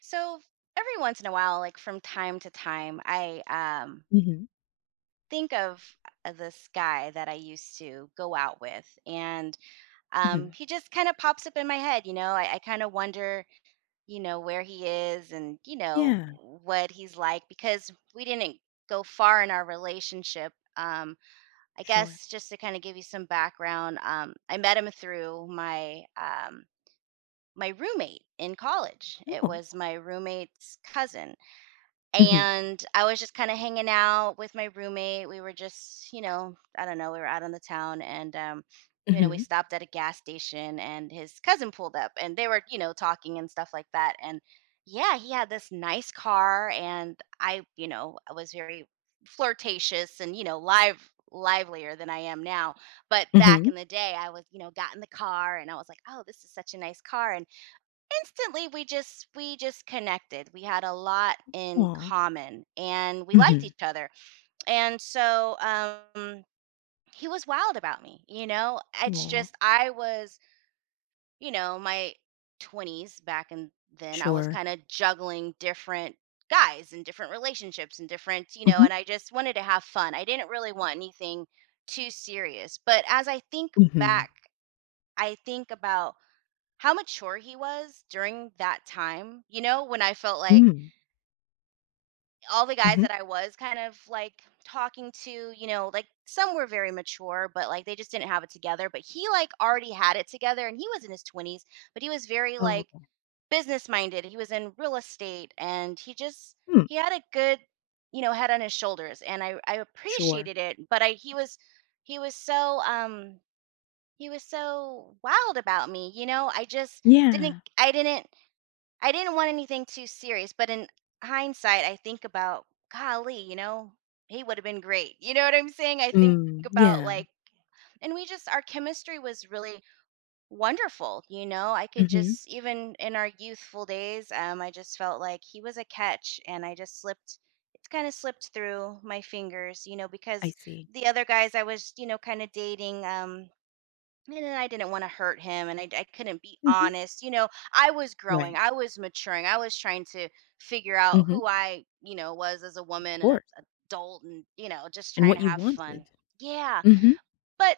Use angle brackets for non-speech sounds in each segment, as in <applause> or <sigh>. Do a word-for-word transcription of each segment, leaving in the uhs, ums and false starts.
So every once in a while, like from time to time, I um Mhm, think of uh, this guy that I used to go out with, and um mhm. he just kind of pops up in my head. You know, I, I kind of wonder, you know, where he is and you know Yeah, what he's like because we didn't go far in our relationship. Um, I sure. guess just to kind of give you some background, um, I met him through my um my roommate in college. It No. was my roommate's cousin. Mhm, And I was just kind of hanging out with my roommate. We were just, you know, I don't know, we were out on the town and um, you know, we mhm, stopped at a gas station and his cousin pulled up and they were, you know, talking and stuff like that. And yeah, he had this nice car and I, you know, I was very flirtatious and, you know, live livelier than I am now. But back mhm. in the day, I was, you know, got in the car and I was like, "Oh, this is such a nice car." And instantly we just we just connected, we had a lot in Aw. common, and we liked Mhm. each other. And so um he was wild about me, you know, it's Aw. just I was, you know, my twenties back, and then I was Sure. kind of juggling different guys and different relationships and different, you know, Mhm, and I just wanted to have fun. I didn't really want anything too serious, but as i think mhm. back i think about how mature he was during that time, you know, when I felt like Mm, all the guys mhm. that I was kind of like talking to, you know, like some were very mature, but like they just didn't have it together. But he like already had it together and he was in his twenties, but he was very Oh, like business minded. He was in real estate and he just, mm, he had a good, you know, head on his shoulders. And I, I sure. appreciated it, but I, he was, he was so, um, he was so wild about me, you know, I just didn't, Yeah. I didn't I didn't want anything too serious, but in hindsight, I think about, golly, you know, he would have been great. You know what I'm saying? I think Mm, about yeah. like, and we just, our chemistry was really wonderful. You know, I could Mhm. just, even in our youthful days, um, I just felt like he was a catch and I just slipped, it's kind of slipped through my fingers, you know, I because see. the other guys I was, you know, kind of dating, um, and then I didn't want to hurt him and I, I couldn't be Mhm. honest. You know, I was growing, Right. I was maturing, I was trying to figure out Mhm. who I, you know, was as a Of woman and a course. adult and, you know, just And trying what to you have fun. wanted. Yeah. Mhm. But,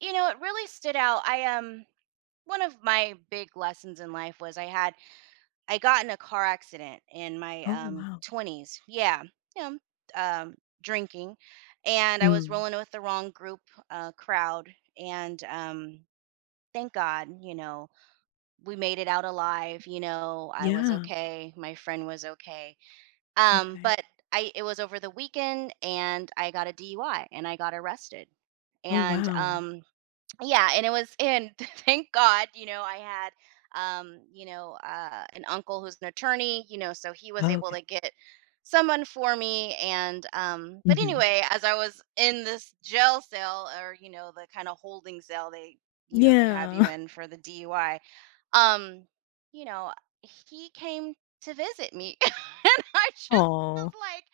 you know, it really stood out. I, um, one of my big lessons in life was I had, I got in a car accident in my, Oh, um, wow. twenties. Yeah. You know, um, drinking. And I was Mm. rolling with the wrong group, uh, crowd. And, um, thank God, you know, we made it out alive, you know, I was Yeah. okay, my friend was okay. Um, Okay. but I it was over the weekend and I got a D U I and I got arrested. Oh, And wow. um yeah, and it was, and <laughs> thank God, you know, I had um you know uh an uncle who's an attorney, you know, so he was able Okay. to get someone for me. And um, but Mhm. anyway, as I was in this jail cell, or you know, the kind of holding cell they, you know, they have you Yeah. <laughs> in for the DUI, um, you know, he came to visit me, <laughs> and I just was Oh. like,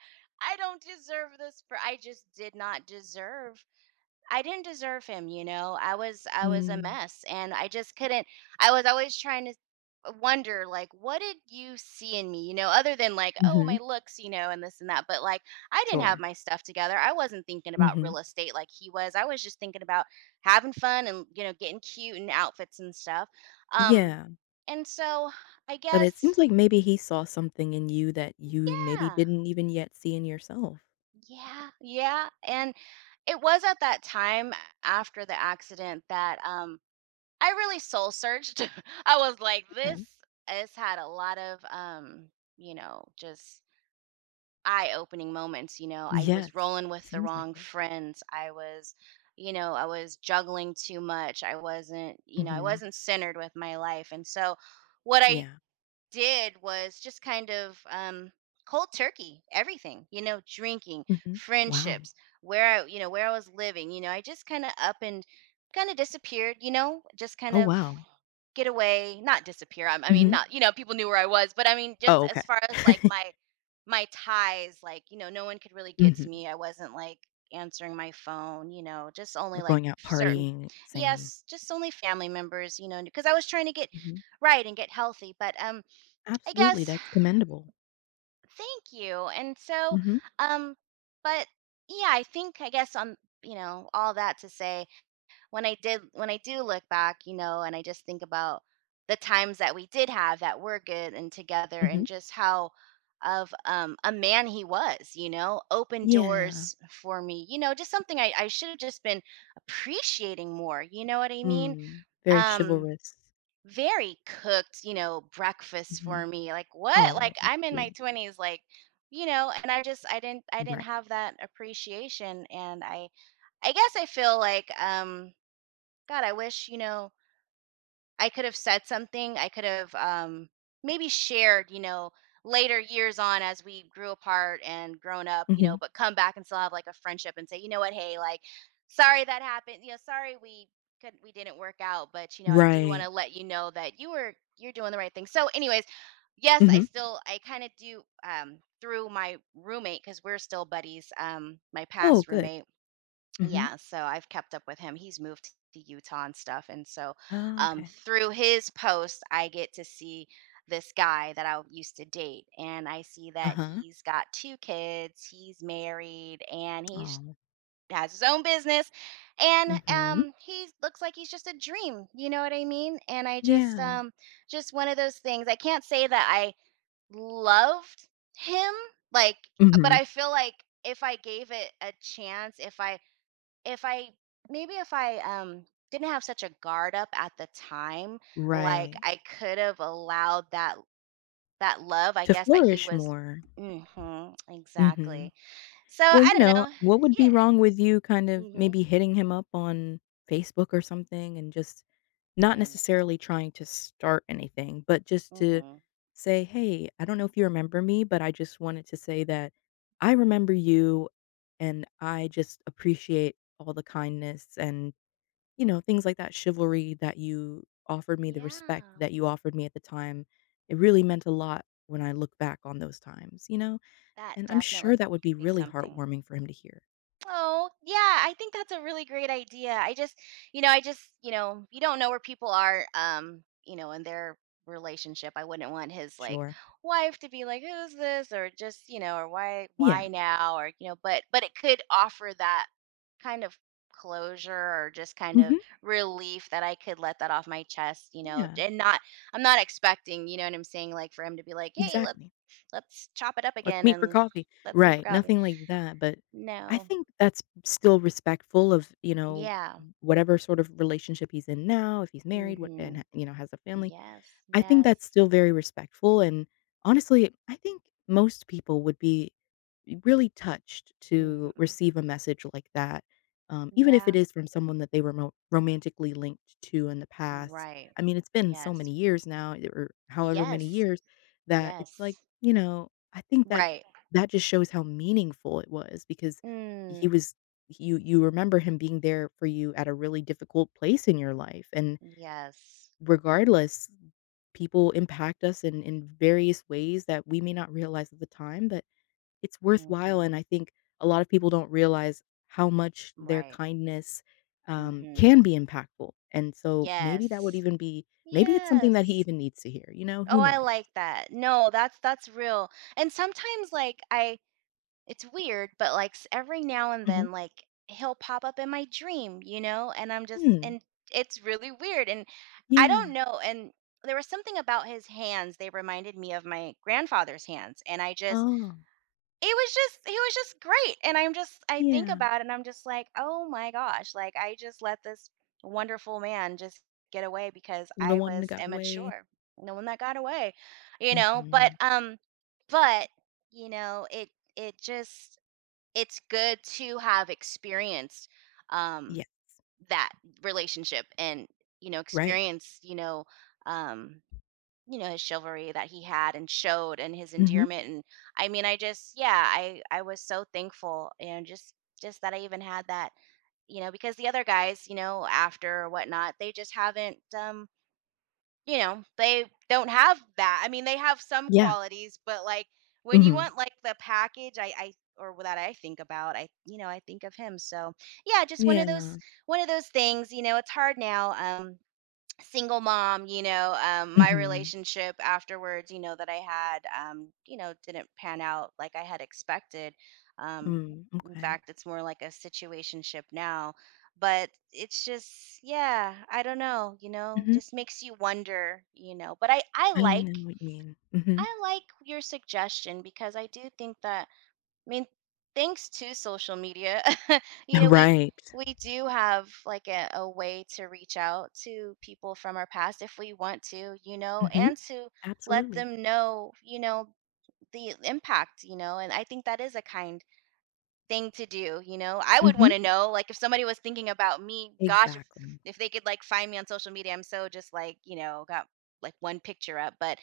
I don't deserve this for I just did not deserve I didn't deserve him, you know. I was I was a Mm. mess and I just couldn't, I was always trying to wonder, like, what did you see in me, you know, other than like, oh, my Mhm. looks, you know, and this and that, but like I didn't have Sure. my stuff together. I wasn't thinking about Mhm. real estate like he was. I was just thinking about having fun and, you know, getting cute and outfits and stuff. Um, Yeah. and so I But it guess seems like maybe he saw something in you that you maybe yeah. didn't even yet see in yourself. Yeah. Yeah. And it was at that time after the accident that um I really soul searched. <laughs> I was like, this Okay. has had a lot of, um, you know, just eye opening moments. You know, I Yes, was rolling with the seems like wrong it. friends. I was, you know, I was juggling too much. I wasn't, you know, I Mhm. wasn't centered with my life. And so, what I Yeah. did was just kind of um cold turkey everything, you know, drinking, Mhm. Wow. friendships, where i you know where i was living. You know, I just kind of up and kind of disappeared, you know, just kind Oh, of wow. get away. Not disappear, I, I mean, Mhm. not, you know, people knew where I was, but I mean just Oh, okay. as far as like <laughs> my my ties, like, you know, no one could really get to Mhm. me. I wasn't like answering my phone, you know, just only We're like going out certain, partying, same. yes, just only family members, you know, because I was trying to get Mhm. right and get healthy. But um, I Absolutely, guess that's commendable. thank you. And so Mhm. um, but yeah, I think I guess on, you know, all that to say, when I did when I do look back, you know, and I just think about the times that we did have that were good and together, and Mhm. just how of um a man he was, you know, open Yeah. doors for me. You know, just something I, I should have just been appreciating more, you know what I mean? Mm. Very Um, chivalrous. very cooked, you know, breakfast for Mhm. me. Like, what? Like, Oh, I'm in my sweet. twenties, like, you know, and I just I didn't I didn't Right. have that appreciation. And I I guess I feel like um, God, I wish, you know, I could have said something. I could have um, maybe shared, you know, later years on as we grew apart and grown up, you know, Mhm. but come back and still have like a friendship and say, you know what, hey, like, sorry that happened. You know, sorry we couldn't, we didn't work out, but you know, I do want to Right. let you know that you were you're doing the right thing. So, anyways, yes, I Mhm. still I kind of do, um, through my roommate, because we're still buddies. Um, my Oh, past good. roommate, Mhm. yeah, so I've kept up with him. He's moved to Utah and stuff. And so um, Okay. through his post, I get to see this guy that I used to date. And I see that Uh-huh. he's got two kids, he's married, and he's Oh. has his own business and Mhm. um he looks like he's just a dream, you know what I mean, and I just Yeah. um just one of those things, I can't say that I loved him, like, but Mhm. I feel like if I gave it a chance, if i if I maybe if I um didn't have such a guard up at the time, like Right. I could have allowed that that love, I To guess, that he flourish was, more. mhm, Mhm. exactly. So Well, I you don't know, know. what would be Yeah. wrong with you kind of Mhm. maybe hitting him up on Facebook or something, and just not I know. necessarily trying to start anything, but just to Mhm. say, "Hey, I don't know if you remember me, but I just wanted to say that I remember you and I just appreciate all the kindness and You know, things like that, chivalry that you offered me, the respect Yeah. that you offered me at the time. It really meant a lot when I look back on those times, you know?" That And I'm sure definitely that would be could be really something. heartwarming for him to hear. Oh, yeah, I think that's a really great idea. I just, you know, I just, you know, you don't know where people are, um, you know, in their relationship. I wouldn't want his like Sure. wife to be like, who's this? Or just, you know, or why, Yeah. why now? Or, you know, but, but it could offer that kind of closure or just kind of Mhm. relief that I could let that off my chest, you know, Yeah. and not, I'm not expecting, you know what I'm saying? Like for him to be like, hey, let, Exactly. let's chop it up "Let's again meet for and coffee." let's meet for Right, coffee. nothing like that, but I No. think that's still respectful of, you know, Yeah. whatever sort of relationship he's in now, if he's married, what and, Mhm. you know, has a family. Yes, I think yes. that's still very respectful, and honestly, I think most people would be really touched to Mhm. receive a message like that, um, even if it Yeah. is from someone that they were mo- romantically linked to in the past. Right. I mean, it's been so Yes. many years now, or however many Yes. years, that it's like Yes. you know, I think that Right. that just shows how meaningful it was because he Mm. was you you remember him being there for you at a really difficult place in your life. And Yes. regardless, people impact us in in various ways that we may not realize at the time, but it's worthwhile, and Mhm. I think a lot of people don't realize how much their Right. kindness, um, Mhm. can be impactful, and so maybe that would Yes. even be maybe it's something that he Yes. even needs to hear, you know, Oh, who I knows? like that. No, that's that's real. And sometimes like I It's weird, but like s- every now and Mhm. then, like he'll pop up in my dream, you know, and I'm just, Hmm, and it's really weird. And I don't yeah. know. And there was something about his hands. They reminded me of my grandfather's hands. And I just, Oh, it was just, he was just great. And I'm just, I think yeah. about it and I'm just like, oh my gosh, like I just let this wonderful man just get away because The I one that was got away. immature. No one that got away, you know, but, Mhm. um, but, you know, it, it just, it's good to have experienced um Yeah, that relationship and, you know, right. experience, you know, um, you know, his chivalry that he had and showed and his Mhm. endearment. And I mean I just yeah i i was so thankful, and just just that I even had that, you know, because the other guys, you know, after or whatnot, they just haven't um, you know, they don't have that. I mean, they have some Yeah. qualities, but like when you Mhm. want like the package, I, I or that I think about, I, you know, I think of him. So yeah, just one of Yeah. those one of those things. You know, it's hard now. Um, single mom, you know, um, my Mhm. relationship afterwards, you know, that I had, um, you know, didn't pan out like I had expected, um, Mm, in okay. fact, it's more like a situationship now. But it's just, yeah, I don't know, you know, Mhm. just makes you wonder, you know. But i i I like know what you mean. Mhm. I like your suggestion, because I do think that, I mean, thanks to social media, <laughs> you know, we Right. we do have like a, a way to reach out to people from our past if we want to, you know, Mhm. and to let Absolutely. them know, you know, the impact, you know, and I think that is a kind thing to do, you know. I would want Mhm. to know, like, if somebody was thinking about me, gosh, if Exactly. if they could like find me on social media, I'm so just like, you know, got like one picture up, but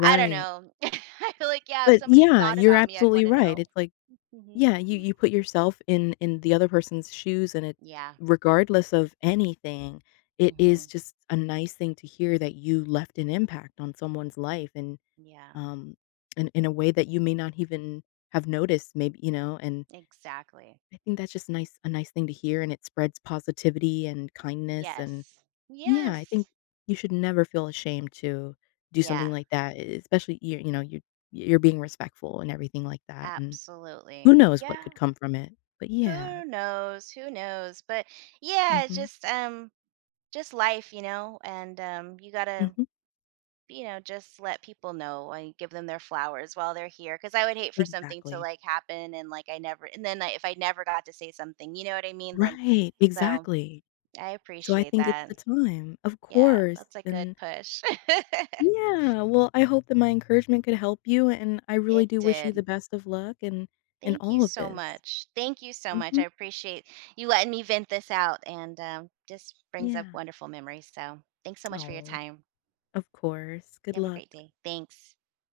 I don't know. <laughs> I feel like yeah, if But somebody yeah, thought you're about me, I'd absolutely want to right. know. It's like, Hmm. yeah, you you put yourself in in the other person's shoes, and it Yeah. regardless of anything, it is Mhm. just a nice thing to hear that you left an impact on someone's life and, Yeah. um, in in a way that you may not even have noticed, maybe, you know, and Exactly. I think that's just nice a nice thing to hear, and it spreads positivity and kindness. And Yes. yeah, I think Yes. you should never feel ashamed to do something Yeah. like that, e especially you you know, you you're being respectful and everything like that, and who Absolutely. knows what could Yeah. come from it, but yeah. Who knows? Who knows? But yeah, it's Mhm, just um just life, you know, and um you got to, mhm, you know, just let people know and give them their flowers while they're here, cuz I would hate for something to exactly. like happen, and like I never, and then I, if I never got to say something, you know what I mean? Then, Right, so exactly. I So I appreciate think it's that. the time. Of Yeah, course, that's a good and push. <laughs> yeah, well, I hope that my encouragement could help you, and I really It do wish you the did. best of luck and in in Thank you all of so this. much. Thank you so much. I Mhm, appreciate you letting me vent this out, and um, just brings up yeah. wonderful memories. So thanks so much for your Oh, time. of course. You Good have a luck. great day. Thanks.